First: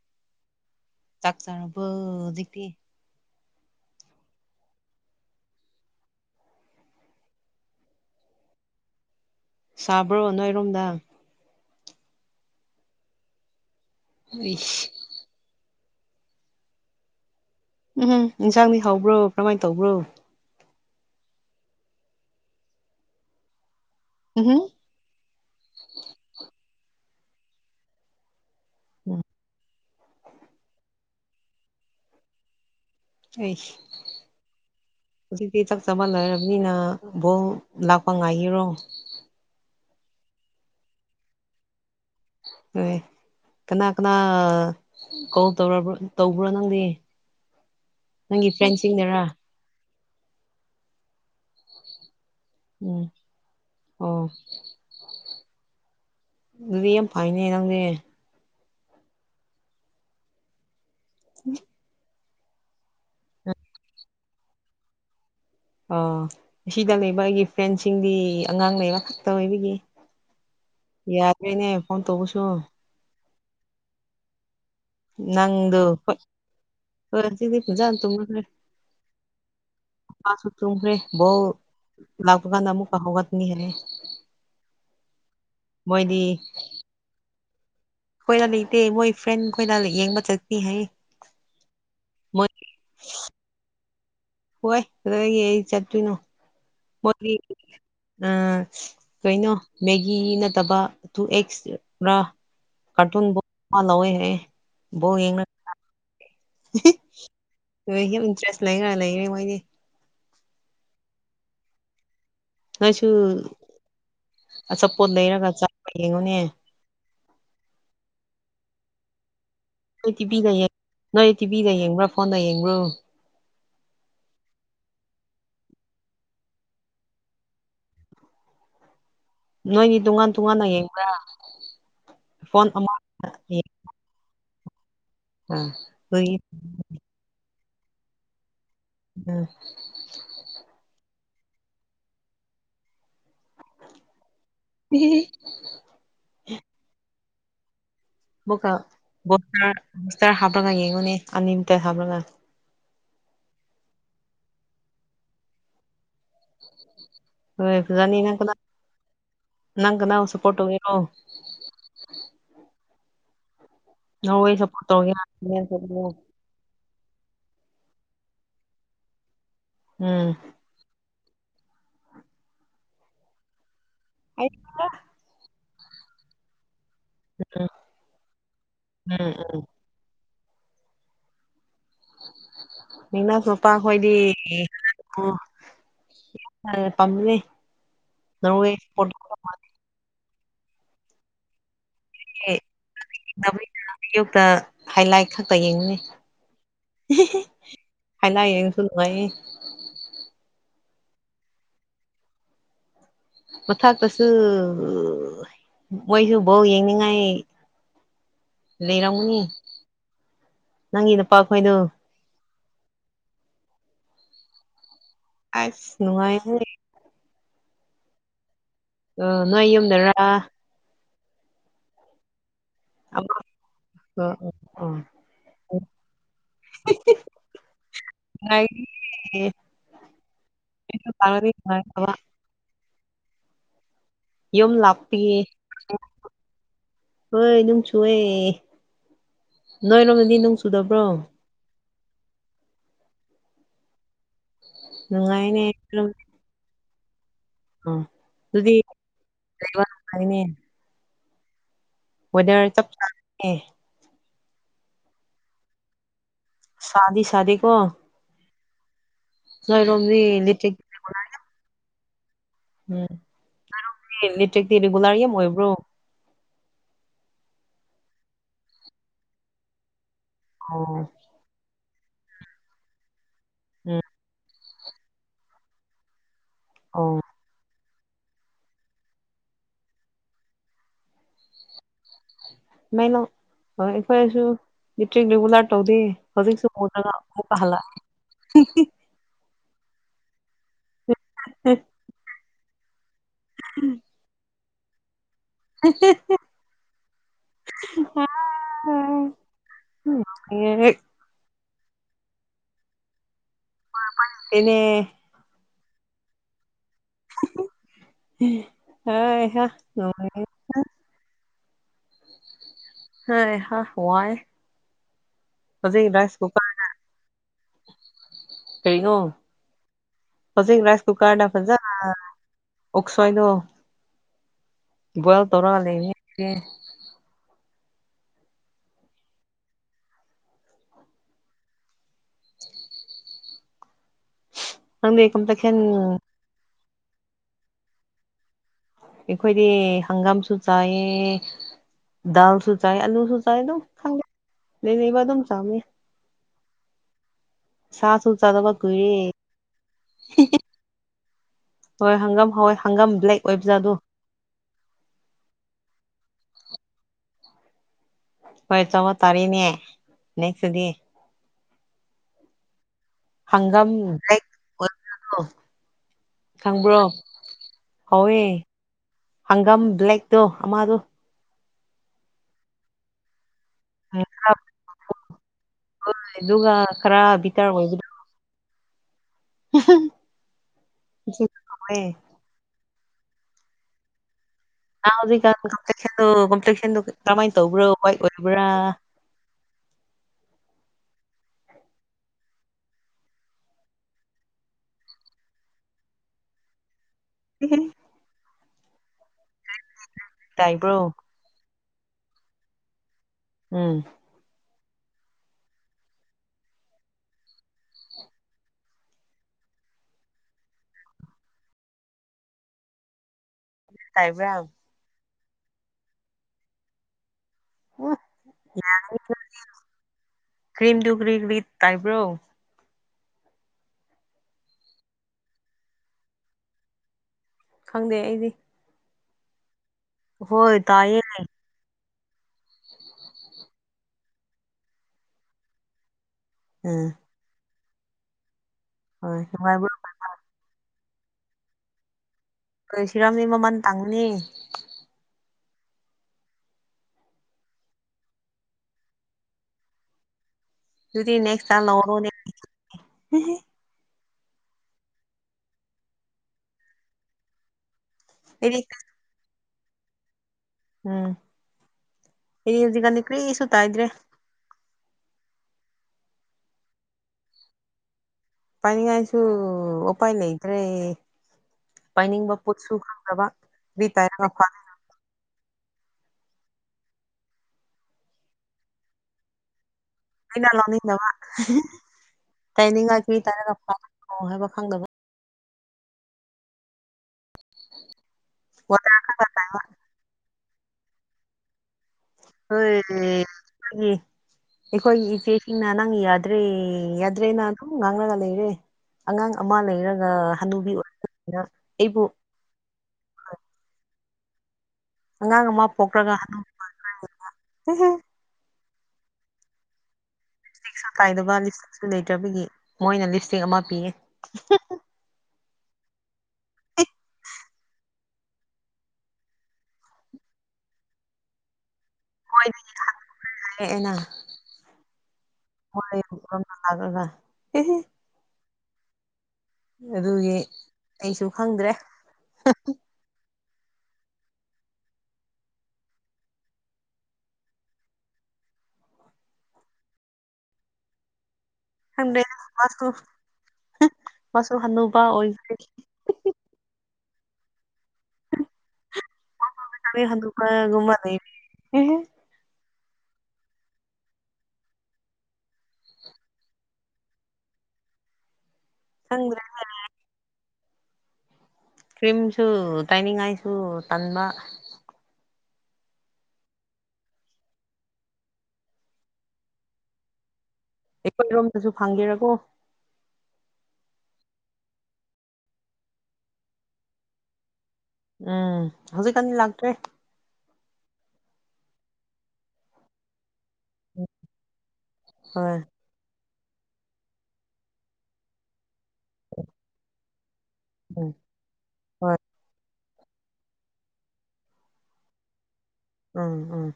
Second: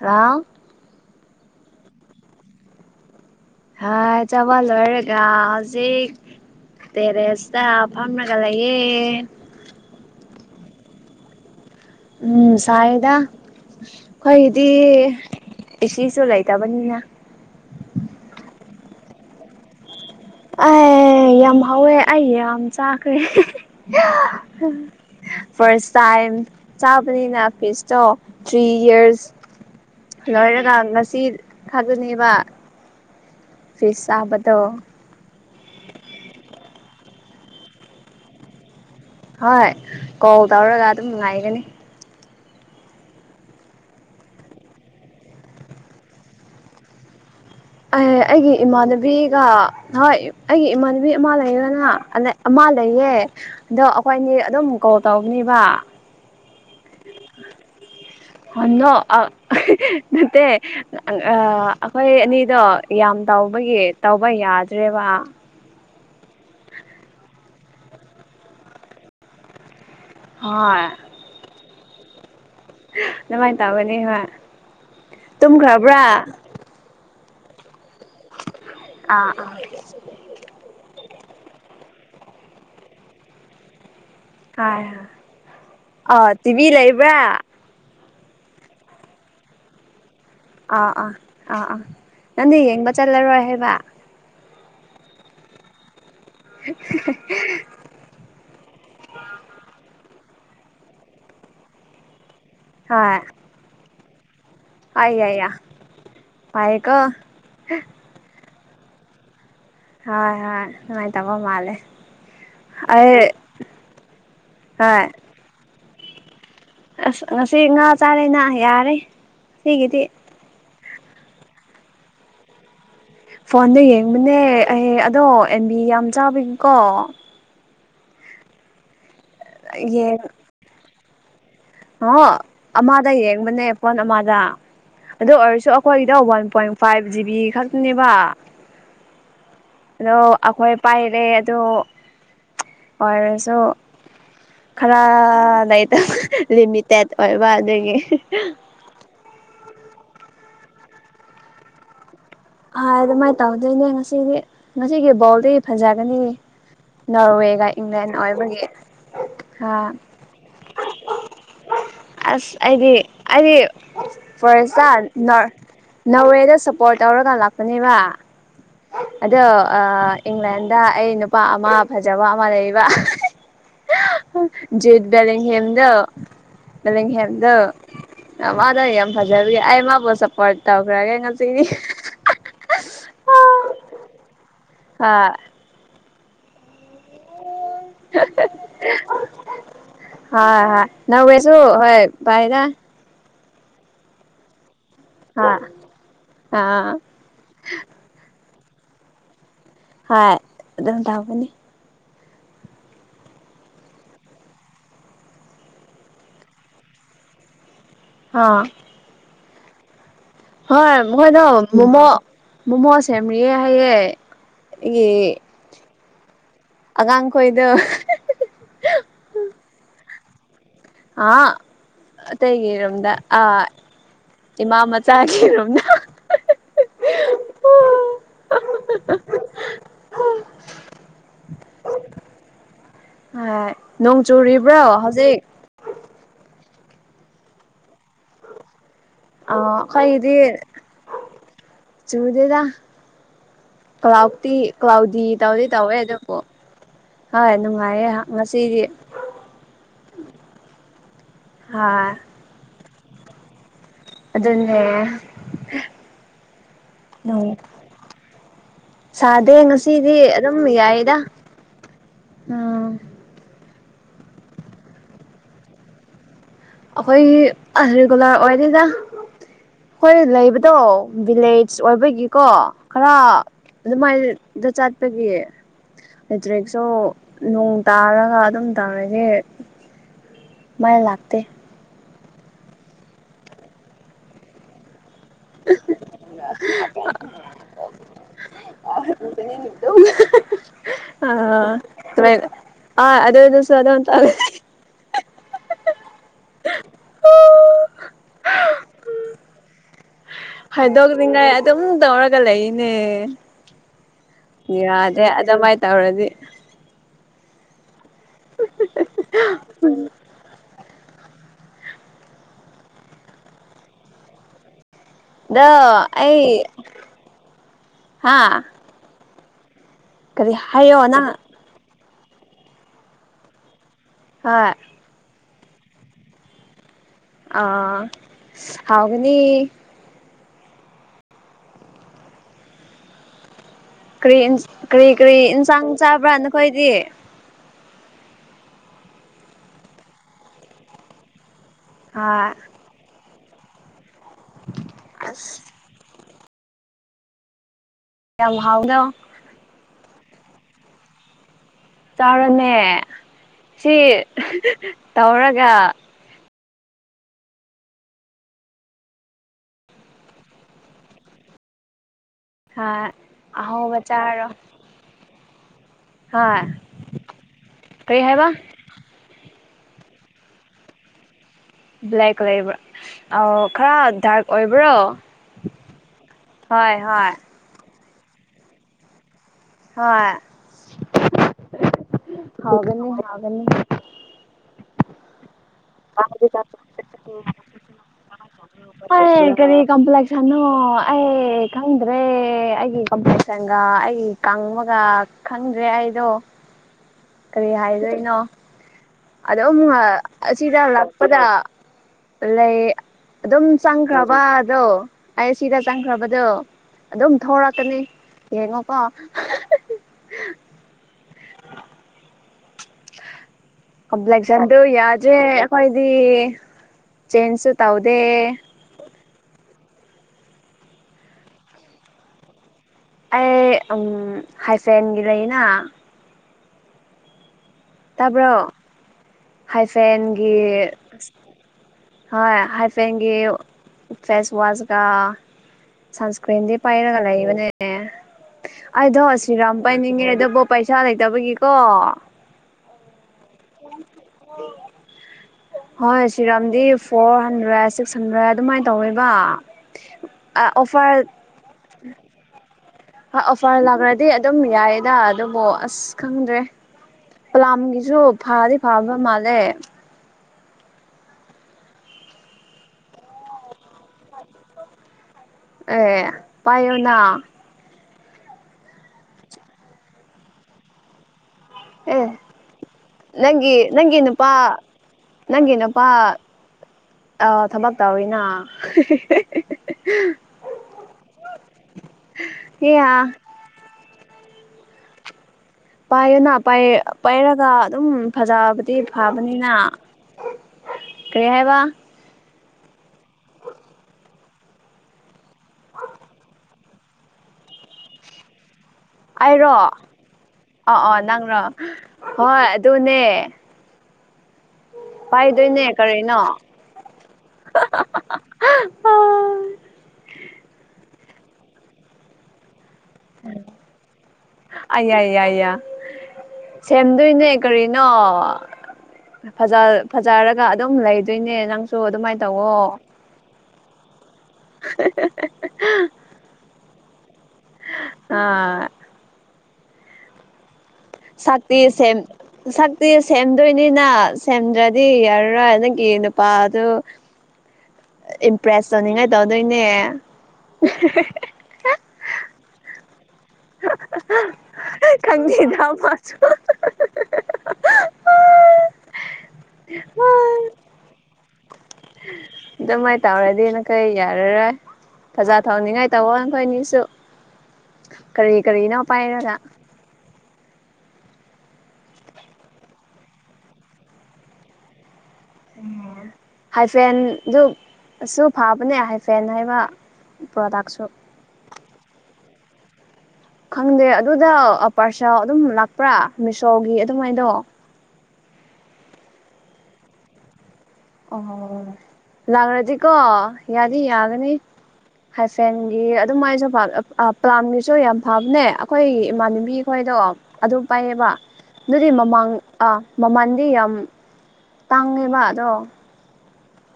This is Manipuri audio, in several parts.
ꯍꯥ [inaudible] ꯆꯥꯛ ꯆꯔꯕꯣ ꯍꯧꯖꯤꯛꯇꯤ ꯍꯥꯏ ꯆꯕ ꯂꯣꯏꯔꯒꯥ ꯍꯧꯖꯤꯛ ꯇꯦꯔꯦꯁꯇ ꯐꯥꯝꯃꯒ ꯂꯩꯌꯦ ꯁꯥꯕ꯭ꯔꯣ ꯅꯣꯢꯔꯣꯝꯗ ꯎꯝ ꯁꯥꯏꯗ ꯑꯩꯈꯣꯏꯗꯤ ꯑꯩꯁ ꯏꯁꯤꯡꯁꯨ ꯂꯩꯇꯕꯅꯤꯅ ꯎꯝꯍꯝ ꯏꯟꯁꯥꯡꯗꯤ ꯍꯥꯎꯕ꯭ꯔꯣ ꯀꯔꯝꯃꯥꯏ ꯇꯧꯕ꯭ꯔꯣ ꯑꯦ ꯌꯥꯝ ꯍꯥꯎꯋꯦ ꯑꯩ ꯌꯥꯝ ꯆꯥꯈ꯭ꯔꯦ ꯎꯝꯍꯨꯝ ꯐꯔꯁ ꯇꯥꯏꯝ ꯆꯥꯕꯅꯤꯅ ꯐꯤꯁ ꯇꯣ ꯊ꯭ꯔꯤ ꯎꯝ ꯌꯔꯁ ꯂꯣꯏꯔꯒ ꯉꯁꯤ ꯈꯖꯅꯦꯕ ꯑꯩꯁ ꯐꯤꯁꯁꯥꯕꯗꯣ ꯍꯧꯖꯤꯛꯇꯤ ꯆꯥꯛ ꯆꯕ ꯂꯣꯔꯕꯅꯤꯅ ꯕꯣꯜ ꯂꯥꯛꯄ ꯉꯥꯏꯒꯤꯔꯣ ꯍꯣꯏ ꯀꯣꯜ ꯇꯧꯔꯒ ꯑꯗꯨꯝ ꯉꯥꯏꯒꯅꯤ ꯍꯣꯢ ꯀꯅꯥ ꯀꯅꯥ ꯀꯣꯜ ꯇꯧ ꯇꯧꯕ꯭ꯔꯣ ꯅꯪꯗꯤ ꯅꯪꯒꯤ ꯑꯩꯒꯤ ꯐ꯭ꯔꯦꯟꯁꯤꯡꯅꯔꯥ ꯏꯃꯥꯟꯅꯕꯤꯒ ꯍꯣꯏ ꯑꯩꯒꯤ ꯏꯃꯥꯟꯅꯕꯤ ꯑꯃ ꯂꯩꯗꯅ ꯑꯃ ꯎꯝ ꯂꯩꯌꯦ ꯑꯗꯣ ꯑꯣ ꯑꯩꯈꯣꯏꯅꯤ ꯑꯗꯨꯝ ꯀꯣꯜ ꯇꯧꯕꯅꯤꯕ ꯑꯗꯨꯗꯤ ꯌꯥꯝ ꯐꯥꯏꯅꯦ ꯅꯪꯗꯤ ꯅꯣ ꯅꯣ ꯅꯠꯇꯦ ꯑꯩꯈꯣꯏ ꯑꯅꯤꯗꯣ ꯌꯥꯝ ꯇꯧꯕꯒꯤ ꯇꯧꯕ ꯌꯥꯗ꯭ꯔꯦꯕ ꯑ ꯁꯤꯗ ꯂꯩꯕ ꯑꯩꯒꯤ ꯐ꯭ꯔꯦꯟꯁꯤꯡꯗꯤ ꯑꯉꯥꯡ ꯂꯩꯕ ꯈꯛꯇ ꯑꯣꯏꯕꯒꯤ ꯍꯣꯏ ꯌꯥꯗꯔꯦꯅꯦ ꯐꯣꯟ ꯇꯧꯕꯁꯨ ꯑꯗꯨꯃꯥꯏꯟ ꯇꯧꯒꯅꯤ ꯍꯣꯏ ꯅꯪꯗꯨ ꯇꯨꯝꯈ꯭ꯔꯕ꯭ꯔꯥ ꯍꯁꯤꯗꯤ ꯐꯖꯅꯥ ꯇꯨꯝꯃꯒꯦ ꯑꯥ ꯃꯥꯁꯨ ꯇꯨꯝꯈ꯭ꯔꯦ ꯕꯣꯜ ꯂꯥꯛꯄ ꯀꯥꯟꯗ ꯑꯃꯨꯛꯀ ꯍꯧꯒꯠꯅꯤ ꯍꯥꯏꯌꯦ ꯃꯣꯏꯗꯤ [unintelligible] ꯇꯤꯚꯤ ꯂꯩꯕ꯭ꯔꯥ ꯑꯩꯈꯣꯏꯗ ꯂꯩꯇꯦ ꯃꯣꯏ ꯐ꯭ꯔꯦꯟ ꯈꯣꯏꯗ ꯌꯦꯡꯕ ꯆꯠ ꯑꯥ ꯑꯥ ꯑꯥ ꯑꯥ ꯅꯪꯗꯤ ꯌꯦꯡꯕ ꯆꯠꯂꯔꯣꯏ ꯍꯥꯏꯕ ꯍꯣꯏ ꯑꯗꯨ ꯑꯩ ꯆꯠꯇꯣꯏꯅꯣ [unintelligible] ꯑꯥ ꯀꯩꯅꯣ ꯃꯦꯒꯤ ꯅꯠꯇꯕ ꯇꯨ ꯑꯦꯛꯁꯔꯥ ꯍꯣꯏ ꯀꯔꯇꯨꯟ ꯕꯨꯛ ꯃꯥ ꯂꯧꯋꯦ ꯍꯥꯏꯌꯦ ꯕꯣꯜ ꯌꯦꯡꯔꯒ [unintelligible] ꯍꯣꯏ ꯌꯥꯝ ꯏꯟꯇꯔꯦꯁ ꯂꯩꯈ꯭ꯔ ꯂꯩꯔꯦ ꯃꯣꯏꯗꯤ ꯍꯣꯏ ꯍꯣꯏ ꯅꯨꯡꯉꯥꯏꯇꯕꯥ ꯃꯥꯜꯂꯦ ꯅꯣꯏꯁꯨ ꯑꯩ ꯍꯣꯏ ꯑꯆꯥꯄꯣꯠ ꯂꯩꯔꯒ ꯆꯥꯕ ꯌꯦꯡꯉꯨꯅꯦ ꯑꯁ ꯉꯁꯤ ꯉꯥ ꯆꯥꯔꯦꯅ ꯌꯥꯔꯦ ꯁꯤꯒꯤꯗꯤ ꯇꯤꯚꯤꯒ ꯌꯦꯡ ꯅꯣꯏ ꯇꯤꯚꯤꯒ ꯌꯦꯡꯕ꯭ꯔꯥ ꯐꯣꯟꯗ ꯌꯦꯡꯕ꯭ꯔꯣ ꯐꯣꯟꯗ ꯌꯦꯡꯕꯅꯦ ꯑꯩ ꯑꯗꯣ ꯑꯦꯝ ꯕꯤ ꯌꯥꯝ ꯆꯥꯕꯒꯤꯀꯣ ꯅꯣꯏꯗꯤ ꯇꯣꯉꯥꯟ ꯇꯣꯉꯥꯟꯅ ꯌꯦꯡꯕ꯭ꯔꯥ ꯅꯣ ꯐꯣꯟ ꯑꯃ ꯑꯃꯥꯗ ꯌꯦꯡꯕꯅꯦ ꯐꯣꯟ ꯑꯃꯗ ꯑꯗꯨ ꯌꯦꯡꯕ꯭ꯔꯥ ꯑꯣꯏꯔꯁꯨ ꯑꯩꯈꯣꯏꯒꯤꯗꯣ ꯑꯗꯨꯒꯤ ꯋꯥꯟ ꯄꯣꯏꯟ ꯐꯥꯏꯚ ꯖꯤꯕꯤ ꯈꯛꯇꯅꯦꯕ ꯎꯝ ꯑꯗꯣ ꯑꯩꯈꯣꯏ ꯄꯥꯏꯔꯦ ꯑꯗꯣ ꯑꯣꯏꯔꯁ ꯑꯣ ꯈꯔ ꯂꯩꯇꯕ ꯂꯤꯃꯤꯇꯦꯠ ꯑꯣꯏꯕ ꯑꯗꯨꯒꯤ ꯑꯃꯨꯛꯀ ꯕꯣꯁꯇꯔ ꯕꯣꯁꯇꯔ ꯍꯥꯞꯄ꯭ꯔꯒ ꯌꯦꯡꯉꯨꯅꯦ ꯑꯟꯂꯤꯃꯤꯇꯦꯠ ꯍꯥꯞꯔꯒ ꯑ ꯑꯗꯨꯃꯥꯏꯅ ꯇꯧꯗꯣꯏꯅꯦ ꯉꯁꯤꯗꯤ ꯉꯁꯤꯒꯤ ꯕꯣꯜꯗꯤ ꯐꯖꯒꯅꯤ ꯅꯣꯔꯋꯦꯒ ꯍꯣꯏ ꯏꯪꯂꯦꯟ ꯐꯖꯅꯤ ꯅꯪ ꯀꯅꯥ ꯑꯣꯏꯕꯒꯤ ꯑ ꯅꯪ ꯀꯅꯥꯕꯨ ꯁꯞꯄꯣꯔꯠ ꯇꯧꯒꯦꯔꯣ ꯑꯁ ꯑꯩꯗꯤ ꯑꯩꯗꯤ ꯅꯣꯔꯋꯦ ꯁꯞꯄꯣꯔꯠ ꯐꯥꯔꯁꯇ ꯇꯧꯒꯦꯔ ꯅꯣꯔ ꯅꯣꯔꯋꯦꯗ ꯁꯄꯣꯔꯠ ꯇꯧꯔꯒ ꯂꯥꯛꯄꯅꯦꯕ ꯑꯗꯣ ꯑꯥ ꯎꯝ ꯏꯪꯂꯦꯟꯗ ꯑꯩ ꯅꯨꯄꯥ ꯑꯃ ꯐꯖꯕ ꯑꯃ ꯂꯩꯕ ꯑꯩ ꯖꯨꯠ ꯕꯂꯦꯡꯍꯦꯝ ꯗꯣ ꯕꯂꯦꯡꯍꯦꯝ ꯑꯗꯨ ꯎꯝ ꯃꯗꯣ ꯌꯥꯝ ꯎꯝ ꯐꯖꯕꯒꯤ ꯑꯩ ꯃꯥꯕꯨ ꯁꯞꯄꯣꯔꯠ ꯇꯧꯈ꯭ꯔꯒꯦ ꯉꯁꯤꯗꯤ ꯍꯣꯏ ꯍꯣꯏ [unintelligible] [unintelligible] ꯍ ꯍ ꯉꯝꯔꯁꯨꯨ ꯍꯣꯏ ꯐꯩꯗ ꯩ [unintelligible] ꯍꯥꯏꯂꯥꯛ ꯈꯛꯇ ꯍꯣꯏ ꯌꯦꯡꯉꯅꯦ ꯑꯥ ꯍꯥꯏ ꯂꯥꯏ ꯌꯦꯡꯁꯨ ꯅꯨꯡꯉꯥꯏꯌꯦ ꯍ ꯑꯗꯨꯝ ꯇꯧꯕꯅꯤ ꯃꯊꯛꯇꯁꯨ ꯃꯣꯏꯁꯨ ꯕꯣꯜ ꯌꯦꯡꯅꯤꯡꯉꯥꯏ ꯑꯥ ꯂꯩꯔꯝꯒꯅꯤ ꯍꯣꯏ ꯅꯪꯒꯤ ꯃꯈꯣꯏꯗꯣ ꯅꯨꯄꯥꯈꯣꯏꯗꯣ ꯃꯣꯃꯣ ꯃꯣꯃꯣ ꯁꯦꯝꯔꯤꯌꯦ ꯍꯥꯏꯌꯦ ꯑꯩꯒꯤ ꯑꯁ ꯅꯨꯡꯉꯥꯏꯍꯦ ꯑꯉꯥꯡꯈꯣꯏꯗꯣ ꯑ ꯅꯣꯏ ꯌꯨꯝꯗꯔ ꯑ ꯑꯇꯩꯒꯤꯔꯣꯝꯗ ꯑ ꯑꯥ ꯏꯃꯥ ꯑꯥ ꯃꯆꯥꯒꯤꯔꯣꯝꯗ ꯍꯣꯏ [unintelligible] ꯅꯣꯡ ꯌꯨꯝ ꯆꯨꯔꯤꯕ꯭ꯔꯣ ꯂꯥꯛꯄꯒꯤ ꯍꯧꯖꯤꯛ ꯍꯣꯏ ꯅꯨꯡꯆꯨꯌꯦ ꯑ ꯈꯣꯏꯒꯤꯗꯤ ꯆꯨꯗꯕ꯭ꯔꯣ ꯆꯨꯗꯦꯗ ꯀ꯭ꯂꯥꯎ ꯀꯂꯥꯎꯗꯤ ꯅꯨꯡꯉꯥꯏꯅꯦ ꯇꯥꯎꯗꯤ ꯇꯧꯋꯦ ꯑꯣ ꯑꯗꯨꯕꯨ ꯍꯣꯏ ꯅꯨꯡꯉꯥꯏꯌꯦ ꯑꯗꯨꯗꯤ ꯉꯁꯤꯗꯤ ꯂꯩꯕ ꯅꯨꯡꯉꯥꯏꯅꯦ ꯍꯥ ꯋꯦꯗꯔ ꯆꯞ ꯆꯥꯌꯦ ꯑꯗꯨꯅꯦ ꯁꯥꯗꯤ ꯅꯣꯡ ꯁꯥꯗꯦ ꯀꯣ ꯁꯥꯗꯦ ꯉꯁꯤꯗꯤ ꯑꯗꯨꯝ ꯏꯂꯦꯛꯇ꯭ꯔꯤꯛ ꯌꯥꯏꯗ ꯎꯝ ꯎꯝ ꯅꯦꯇ꯭ꯔꯤꯛꯇꯤ ꯔꯤꯒꯨꯂꯔ ꯌꯥꯝ ꯑꯣꯏꯕ꯭ꯔꯣ ꯑꯩꯈꯣꯏꯒꯤ ꯑꯁ ꯔꯤꯒꯨꯂꯔ ꯑꯣꯏꯗꯦꯗ ꯑꯩꯈꯣꯏ ꯂꯩꯕꯗꯣ ꯑꯣ ꯚꯤꯂꯦ ꯑꯣꯏꯕꯒꯤꯀꯣ ꯈꯔ ꯎꯝ ꯑꯗꯨꯃꯥꯏꯗ ꯆꯠꯄꯒꯤ ꯑꯦꯇ꯭ꯔꯤꯛꯁꯨ ꯑꯣ ꯅꯣꯡ ꯇꯥꯔꯒ ꯑꯗꯨꯝ ꯇꯧꯔꯗꯤ ꯃꯥꯏ ꯂꯥꯛ ꯇꯦ ꯃꯩꯅꯣ ꯍꯣꯏ ꯑꯩꯈꯣꯏꯁꯨ ꯃꯦꯇ꯭ꯔꯤꯛ ꯔꯤꯒꯨꯂꯔ ꯇꯧꯗꯦ ꯍꯧꯖꯤꯛꯁꯨ ꯃꯗꯒ ꯑꯃ ꯍꯜꯂꯛꯑꯦ ꯗꯨꯝ ꯑ ꯑ ꯑꯗꯨꯗꯨꯁꯨ ꯑꯗꯨꯝ ꯍꯥꯏ ꯎꯝ ꯆꯅꯤꯡꯉꯥꯏ ꯑꯗꯨꯝ ꯇꯧꯔꯒ ꯂꯩꯅꯦ ꯌꯥꯗꯦ ꯑꯗꯨꯃꯥꯏꯅ ꯇꯧꯔꯗꯤ ꯍꯣꯏ ꯍ ꯍꯥꯏ ꯍ ꯋꯥꯏꯌꯦ ꯗꯣ ꯑꯩ ꯀꯨꯀꯔ ꯍꯥ ꯀꯩꯅꯣ ꯀꯔꯤ ꯍꯧꯖꯤꯛ ꯍꯥꯏꯌꯣ ꯔꯥꯏꯁ ꯅꯪ ꯀꯨꯀꯔꯅ ꯐꯖꯥꯅ ꯑꯣꯛꯁꯣꯏꯗꯣ ꯍꯥ ꯕꯣꯏꯜ ꯇꯧꯔ ꯂꯩꯕꯅꯦ ꯑ ꯍꯥꯎꯒꯅꯤ ꯀꯔꯤ- ꯀꯔꯤ- ꯈꯪꯗꯦ ꯀꯔꯤ ꯀꯝꯄ꯭ꯂꯦꯛꯁꯟ ꯏꯟꯁꯥꯡ ꯆꯥꯕ꯭ꯔ ꯅꯈꯣꯏꯗꯤ ꯑꯩꯈꯣꯏꯗꯤ ꯍꯪꯒꯥꯝꯁꯨ ꯆꯥꯏꯌꯦ ꯍꯣꯏ ꯗꯥꯜꯁꯨ ꯆꯥꯏ ꯑꯂꯨꯁꯨ ꯆꯥꯏ ꯑꯗꯨꯝ ꯈꯪꯗꯦ ꯂꯩ ꯂꯩꯩꯕ ꯑꯗꯨꯝ ꯑꯁ ꯆꯥꯝꯃꯦ ꯁꯥ ꯁꯜ ꯌꯥꯝ ꯆꯥꯗꯕ ꯀꯦ ꯍꯥꯎꯅ ꯍꯣꯏ ꯍꯪꯒꯝ ꯍꯣꯏ ꯆꯥꯔꯣꯅꯦ ꯍꯪꯒꯥꯝ ꯕ꯭ꯂꯦꯛ ꯑꯣꯏꯕꯖꯥꯗꯣ ꯁꯤ ꯇꯧꯔꯒ ꯍꯣꯏ ꯆꯕ ꯇꯥꯔꯦꯅꯤ ꯅꯦꯛꯁ ꯗꯗꯤ ꯍꯥ ꯍꯪꯒꯥꯝ ꯑꯍꯥꯎꯕ ꯆꯥꯔꯣ [unintelligible] ꯍꯣꯏ ꯈꯪꯕ꯭ꯔꯣ ꯀꯔꯤ ꯍꯥꯎꯋꯦ ꯍꯥꯏꯕ ꯍꯪꯒꯥꯝ ꯕ꯭ꯂꯦꯛꯇꯣ ꯑꯃꯗꯣ ꯕ꯭ꯂꯦꯛ ꯀꯂꯩꯕ꯭ꯔ ꯑꯧ ꯈꯔ ꯗꯥꯔꯛ ꯑꯣꯏꯕ꯭ꯔꯣ ꯍꯣꯏ- ꯍꯣꯏ ꯗꯥꯔꯛ ꯑꯣꯏꯕꯗꯣ ꯍꯣꯏ [inaudible] ꯍꯥꯎꯒꯅꯨ ꯍꯥꯎꯒꯅꯤ ꯅꯍ ꯍꯧꯖꯤꯛꯀꯥꯟ ꯀꯃꯥꯏꯅ ꯇꯧꯕ꯭ꯔꯣ ꯍꯏ ꯑꯣꯏꯕ꯭ꯔꯥ ꯍ ꯀꯔꯤ ꯀꯝꯄ꯭ꯂꯦꯛꯁꯟꯅꯣ ꯑꯩ ꯈꯪꯗ꯭ꯔꯦ ꯑꯩꯒꯤ ꯀꯝꯄ꯭ꯂꯦꯛꯁꯟꯒ ꯑꯩꯒꯤ ꯀꯪꯕꯒ ꯈꯪꯗ꯭ꯔꯦ ꯑꯩꯗꯣ ꯀꯔꯤ ꯍꯥꯏꯗꯣꯏꯅꯣ ꯑꯗꯨꯝ ꯑꯁꯤꯗ ꯇꯥꯏꯕ꯭ꯔꯣ ꯂꯥꯛꯄꯗ ꯂꯩ ꯑꯗꯨꯝ ꯎꯝ ꯆꯪꯈ꯭ꯔ ꯋꯥꯗꯣ ꯑꯩ ꯁꯤꯗ ꯆꯪꯈ꯭ꯔꯕꯗꯣ ꯑꯗꯨꯝ ꯊꯧꯔꯛꯀꯅꯤ ꯌꯦꯡꯉꯣꯀꯣ [inaudible] ꯇꯥꯏꯕ꯭ꯔꯥ ꯀꯕ꯭ꯂꯦꯛꯁꯟ ꯌꯥꯗꯦꯗꯤ ꯆꯦꯟꯁꯁꯨ ꯎꯝ ꯇꯥꯎꯗꯦ [unintelligible] ꯑꯩ ꯍꯥꯏꯐꯦꯟꯒꯤ ꯂꯩꯅ ꯈꯪꯗꯦ ꯑꯩꯗꯤ ꯇꯥꯕ꯭ꯔꯣ ꯍꯥꯏꯐꯦꯟꯒꯤ ꯍꯣꯏ ꯇꯥꯏꯌꯦ ꯍꯣꯏ ꯍꯥꯏꯐꯦꯟꯒꯤ ꯐꯦꯁꯋꯥꯁꯀ ꯁꯟꯁꯀ꯭ꯔꯤꯟꯗꯤ ꯎꯝ ꯄꯥꯏꯔꯒ ꯂꯩꯕꯅꯦ ꯑꯩꯗꯣ ꯍꯣꯏ ꯁꯤꯔꯥꯝ ꯅꯨꯡꯉꯥꯏꯕ꯭ꯔꯣ ꯄꯥꯏꯅꯤꯡ ꯅꯤꯡꯉꯦ ꯑꯗꯨꯕꯨ ꯄꯩꯁꯥ ꯂꯩꯇꯕꯒꯤꯀꯣ ꯀꯩ ꯁꯤꯔꯝꯅꯤ ꯃꯃꯜ ꯇꯥꯡꯕꯅꯤ ꯍꯣꯏ ꯁꯤꯔꯝꯗꯤ ꯐꯣꯔ ꯍꯟꯗ꯭ꯔꯦꯠ ꯁꯤꯛꯁ ꯍꯟꯗ꯭ꯔꯦꯠ ꯑꯗꯨꯃꯥꯏꯅ ꯇꯧꯌꯦꯕ ꯑ ꯑꯣꯐ ꯗꯨꯗꯤ ꯅꯦꯛꯁ ꯇꯜ ꯅꯧꯔꯣ ꯅ ꯍ ꯑꯣꯐꯔ ꯂꯥꯛꯈ꯭ꯔꯗꯤ ꯑꯗꯨꯝ ꯌꯥꯏꯗ ꯑꯗꯨꯕꯨ ꯑꯁ ꯈꯪꯗ꯭ꯔꯦ ꯄꯂꯥꯝꯒꯤꯁꯨ ꯐꯥꯗꯤ ꯑꯩꯗꯤ ꯐꯥꯕ ꯃꯥꯜꯂꯦ ꯎꯝ ꯏꯗꯤ ꯍꯧꯖꯤꯛꯀꯅꯤ ꯀꯔꯤꯁꯨ ꯇꯥꯏꯗ꯭ꯔꯦ ꯑꯦ ꯄꯥꯏꯌꯣꯅꯥ ꯄꯥꯏꯅꯤꯡꯉꯥꯏꯁꯨ ꯎꯄꯥꯏ ꯂꯩꯈ꯭ꯔꯦ ꯑꯦ ꯄꯥꯏꯅꯤꯡꯕ ꯄꯣꯠꯁꯨ ꯈꯪꯗꯕ ꯅꯪꯒꯤ ꯅꯪꯒꯤ ꯇꯥꯏꯔꯒ ꯅꯨꯄꯥ ꯅꯪꯒꯤ ꯅꯨꯄꯥ ꯑ ꯊꯕꯛ ꯇꯧꯋꯤꯅ ꯍ [unintelligible] ꯄꯥꯏꯌꯨꯅ ꯄꯥꯏꯔꯒ ꯑꯗꯨꯝ ꯐꯖꯕꯗꯤ ꯋꯥꯇꯔ ꯐꯕꯅꯤꯅ ꯀꯩ ꯍꯥꯏꯕ ꯍꯣꯏ ꯑꯩꯈꯣꯏ ꯏꯆꯦ ꯏ ꯅꯅꯥꯪ ꯌꯥꯗ꯭ꯔꯦ ꯌꯥꯗ꯭ꯔꯦ ꯅ ꯉꯥꯡꯥꯒꯂ ꯏꯔꯦ ꯑꯉꯥꯡ ꯑꯃ ꯑꯩꯔꯣ ꯂꯩꯔꯒ ꯍꯅꯨꯕꯤ ꯑꯣꯏꯅꯤꯅ ꯑꯩꯕꯨ ꯗꯨꯅꯦ ꯑꯉꯥꯡ ꯑꯃ ꯄꯥꯏꯗꯣꯏꯅꯦ ꯄꯣꯛꯈ꯭ꯔꯒ ꯀꯔꯤꯅꯣ ꯄꯩꯁꯥ ꯀꯥꯏꯗꯕ ꯂꯤꯞ ꯏꯁꯇꯤꯛꯁꯨ ꯂꯩꯇ꯭ꯔꯕꯒꯤ ꯃꯣꯏꯅ ꯂꯤꯞ ꯏꯁꯇꯤꯛ ꯑꯃ ꯄꯤꯌꯦ ꯑ ꯌꯥꯏ ꯌꯥꯏ ꯌꯥꯏ ꯁꯦꯝꯗꯣꯏꯅꯦ ꯀꯔꯤꯅꯣ ꯐꯖꯔꯒ ꯑꯗꯨꯝ ꯂꯩꯗꯣꯏꯅꯦ ꯅꯪꯁꯨ ꯑꯗꯨꯃꯥꯏꯅ ꯍꯣꯏ ꯇꯧꯋꯣ ꯂꯦꯅ ꯍ ꯂꯒ ꯑ ꯑꯗꯨꯒꯤ ꯑꯩꯁꯨ ꯁꯛꯇꯤ ꯈꯪꯗ꯭ꯔꯦ ꯁꯦꯝ ꯁꯛꯇꯤ ꯁꯦꯝꯗꯣꯏꯅꯤꯅ ꯁꯦꯝꯗ꯭ꯔꯗꯤ ꯌꯥꯔꯔꯣꯏ ꯅꯪꯒꯤ ꯅꯨꯄꯥꯗꯨ ꯏꯝꯄ꯭ꯔꯦꯁ ꯇꯧꯅꯤꯡꯉꯥꯏ ꯇꯧꯗꯣꯏꯅꯦ [unintelligible] ꯃꯥꯁꯨ ꯍꯅꯨꯕ ꯑꯣꯏꯈ꯭ꯔꯦ ꯈꯪꯗꯦꯗ ꯃꯥꯁ ꯑ ꯍꯗ ꯨꯃ ꯂꯩ ꯑꯗꯨꯃꯥꯏꯅ ꯇꯧꯔꯗꯤ ꯅꯪꯈꯩ ꯌꯥꯔꯔꯣꯏ ꯐꯖꯥ ꯊꯧꯅꯤꯡꯉꯥꯏ ꯇꯧꯋꯣ ꯅꯈꯣꯏꯅꯤꯁꯨ ꯀꯔꯤ ꯀꯔꯤꯅꯣ ꯄꯥꯏꯔꯗ ꯈꯪꯗ꯭ꯔꯦ ꯀ꯭ꯔꯤꯝꯁꯨ ꯇꯥꯏꯅꯤꯡꯉꯥꯏꯁꯨ ꯇꯟꯕ ꯑꯣ ꯍꯥꯏꯐꯦꯟꯗꯨꯁꯨꯨ ꯐꯕꯅꯦ ꯍꯥꯏꯐꯦꯟ ꯍꯥꯏꯕ ꯄ꯭ꯔꯣꯗꯛꯥꯛꯁꯨ ꯑꯩꯈꯣꯏꯔꯣꯝꯗꯁꯨ ꯐꯪꯒꯦꯔꯀꯣ ꯈꯪꯗꯦ ꯑꯗꯨꯗ ꯄꯥꯔꯁꯥ ꯑꯗꯨꯝ ꯂꯥꯛꯄ꯭ꯔꯥ ꯃꯤꯁꯣꯒꯤ ꯑꯗꯨꯃꯥꯏꯗꯣ ꯎꯝ ꯍꯧꯖꯤꯛꯀꯅꯤ ꯂꯥꯛꯇ꯭ꯔꯦ ꯑꯣ ꯂꯪꯔꯥꯖꯤ ꯀꯣ ꯌꯥꯗꯤ ꯌꯥꯒꯅꯤ ꯍꯣꯏ ꯍꯥꯏꯐꯦꯟꯒꯤ ꯑꯗꯨꯝ ꯃꯥꯏ ꯁꯣꯐꯥ ꯗꯣ ꯄ꯭ꯂꯥꯥꯟꯒꯤꯁꯨ ꯌꯥꯝ ꯐꯕꯅꯦ ꯑꯩꯈꯣꯏ ꯏꯃꯥꯟꯅꯕꯤ ꯈꯣꯏꯗꯣ ꯑꯗꯨꯝ ꯎꯝ ꯄꯥꯏꯌꯦꯕ ꯑꯗꯨꯗꯤ ꯍꯣꯏ ꯃꯃꯥꯡ ꯑ ꯃꯃꯜꯗꯤ ꯌꯥꯝ ꯇꯥꯡꯉꯦꯕ ꯑꯗꯣ ꯎꯝ ꯎꯝ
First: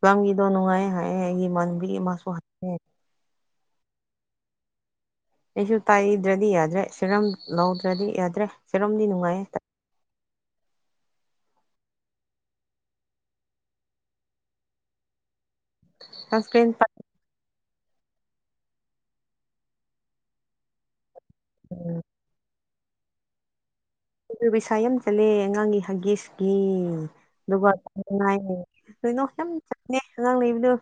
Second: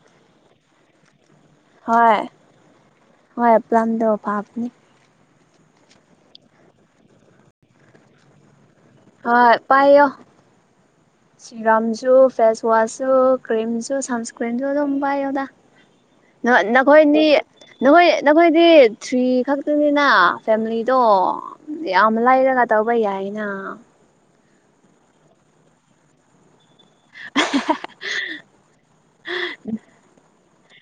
ꯐꯄꯥꯝꯒꯤꯗꯣ ꯅꯨꯡꯉꯥꯏ ꯍꯥꯏꯑꯦ ꯑꯩꯒꯤ ꯃꯥꯟꯕꯤꯒꯤ ꯍꯣꯏ ꯃꯁꯨ ꯍ ꯍꯣꯏ ꯄ ꯂꯝꯂꯝꯗꯣ ꯐꯥꯕꯅꯦ ꯑꯩꯁꯨ ꯇꯥꯏꯗ꯭ꯔꯗꯤ ꯌꯥꯗ꯭ꯔꯦ ꯁꯦꯔꯝ ꯂꯧꯗ꯭ꯔꯗꯤ ꯌꯥꯗ꯭ꯔꯦ ꯁꯦꯔꯝꯗꯤ ꯅꯨꯡꯉꯥꯏꯌꯦ ꯍꯣꯏ ꯄꯥꯏꯌꯣ ꯁꯤꯔꯝꯁꯨ ꯐꯦꯁ ꯋꯥꯁꯁꯨ ꯀ꯭ꯔꯤꯝꯁꯨ ꯁꯟꯁꯀ꯭ꯔꯤꯝꯁꯨ ꯑꯗꯨꯝ ꯄꯥꯏꯌꯣꯗꯥ ꯁꯟꯁꯀ꯭ꯔꯤꯟ ꯅꯈꯣꯏꯅꯤ ꯅꯈꯣꯏ ꯅꯈꯣꯏꯗꯤ ꯊ꯭ꯔꯤ ꯈꯛꯇꯅꯤꯅ ꯐꯦꯃꯤꯂꯤꯗꯣ ꯌꯥꯝ ꯂꯔꯒ ꯇꯕꯥ ꯌꯥꯏꯅ ꯎ ꯄꯩꯁꯥ ꯌꯥꯝ ꯆꯠꯂꯦ ꯑꯉꯥꯡꯒꯤ ꯍꯥꯒꯤꯁꯀꯤ ꯑꯗꯨꯒꯅꯨꯡꯉ ꯀꯩꯅꯣ ꯌꯥꯝ ꯆꯪꯉ ꯑꯉꯥꯡ ꯂꯩꯕꯗꯣ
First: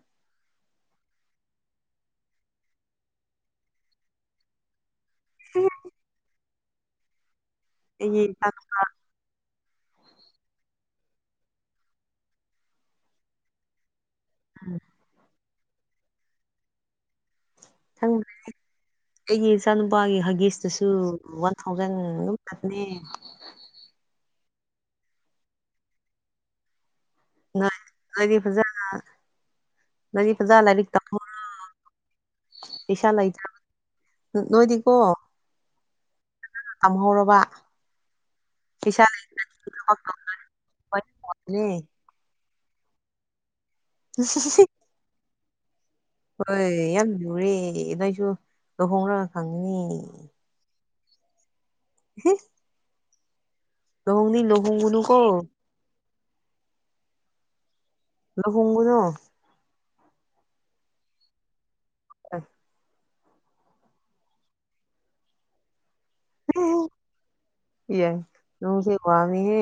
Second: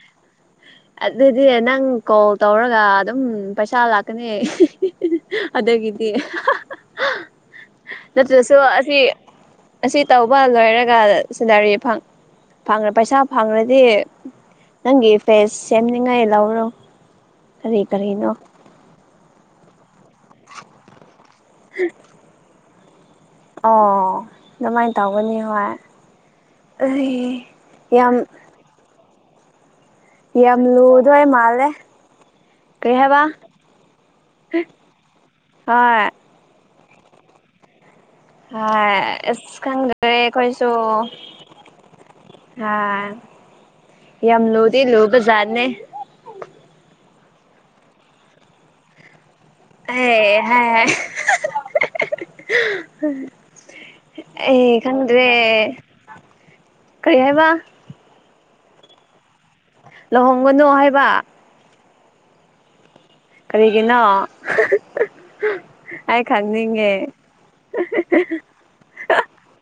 ꯑꯗꯨꯗꯤ ꯅꯪ ꯀꯣꯜ ꯇꯧꯔꯒ ꯑꯗꯨꯝ ꯄꯩꯁꯥ ꯂꯥꯛꯀꯅꯤ ꯑꯗꯒꯤꯗꯤ ꯑꯩꯒꯤ ꯅꯠꯇ꯭ꯔꯁꯨ ꯑꯁꯤ ꯑꯁꯤ ꯇꯧꯕ ꯂꯣꯏꯔꯒ ꯁꯦꯂꯔꯤ ꯐꯦ ꯄꯩꯁꯥ ꯐꯪꯂꯗꯤ ꯎꯝ ꯅꯪꯒꯤ ꯐꯦꯁ ꯁꯦꯝꯅꯤꯉꯥꯏ ꯂꯧꯔꯣ ꯀꯔꯤ ꯀꯔꯤꯅꯣ ꯑꯩꯒꯤ ꯏꯆꯥꯅꯨꯄꯥꯒꯤ ꯍꯒꯤꯁꯇꯁꯨ ꯋꯥꯟ ꯊꯥꯎꯖꯟ ꯑꯗꯨꯝ ꯎ ꯑꯣ ꯑꯗꯨꯃꯥꯏꯅ ꯇꯧꯒꯅꯤ ꯍꯣꯏ ꯑꯦ ꯉ ꯐ꯭ꯔꯖꯥ ꯉꯔꯤ ꯌꯥꯝ ꯐ꯭ꯔꯖꯥ ꯂꯥꯏꯔꯤꯛ ꯇꯃ ꯂꯨꯗꯣꯏ ꯃꯥꯜꯂꯦ ꯀꯔꯤ ꯄꯩꯁꯥ ꯍꯥꯏꯕ ꯂꯩꯇ꯭ꯔ ꯅꯣꯏꯗꯤꯀꯣ ꯍꯣꯏ꯫ ꯇꯥꯝꯍꯧꯔꯣꯕ ꯍ ꯑꯁ ꯈꯪꯗꯔꯦ ꯑꯩꯈꯣꯏꯁꯨ ꯂꯣꯏꯅ ꯇꯧꯔꯦ ꯍꯥꯥ ꯌꯥꯝ ꯌꯥꯝ ꯂꯨꯗꯤ ꯂꯨꯕ ꯖꯠꯅꯦ ꯍꯣꯏ ꯌꯥꯝ ꯂꯨꯔꯦ ꯅꯣꯏꯁꯨ ꯂꯨꯍꯣꯡꯂꯒ ꯑꯦ ꯈꯪꯉꯤꯅꯤ ꯍꯥꯏ [unintelligible] ꯍ [unintelligible] ꯑꯩ ꯂꯨꯍꯣꯡꯒꯅꯨꯀꯣ ꯈꯪꯗ꯭ꯔꯦ ꯀꯔꯤ ꯍꯥꯏꯕ ꯂꯨꯍꯣꯡꯕꯗꯣ ꯂꯨꯍꯣꯡꯒꯅꯨ ꯍꯥꯏꯕ ꯑ ꯀꯔꯤꯒꯤꯅꯣ ꯑꯩ ꯈꯪꯅꯤꯡꯉꯦ ꯌꯥꯏ ꯅꯪꯁꯦ ꯋꯥꯃꯤꯍꯦ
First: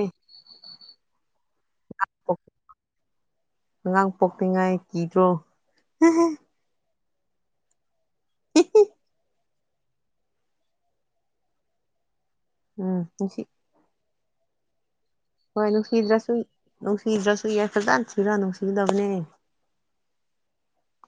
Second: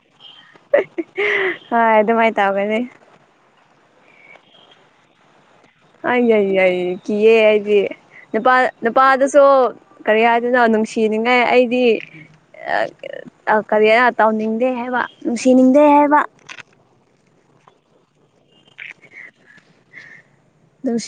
ꯍꯣꯏ ꯑꯗꯨꯃꯥꯏꯅ ꯇꯧꯒꯅꯤ ꯑꯉꯥꯡ ꯄꯣꯛꯇꯉꯥꯏ ꯀꯤꯗ꯭ꯔꯣ ꯎꯝ ꯀꯌꯦꯗꯤ ꯅꯨꯄꯥ ꯅꯨꯄꯥꯗꯁꯨ ꯀꯔꯤ ꯍꯥꯏꯗꯣꯏꯅꯣ ꯅꯨꯡꯁꯤꯅꯤꯡꯉꯥꯏ ꯑꯩꯗꯤ ꯅꯨꯡꯁꯤ ꯀꯔꯤꯔ ꯇꯧꯅꯤꯡꯗꯦ ꯍꯥꯏꯕ ꯍꯣꯏ ꯅꯨꯡꯁꯤꯅꯤꯡꯗꯦ ꯍꯥꯏꯕ ꯅꯨꯡꯁꯤꯗ꯭ꯔꯁꯨ ꯅꯨꯡꯁꯤꯗ꯭ꯔꯁꯨ ꯌꯥꯏ ꯐꯖꯅ ꯊꯤꯔ ꯅꯨꯡꯁꯤꯒꯗꯕꯅꯦ ꯅꯨꯡꯁꯤ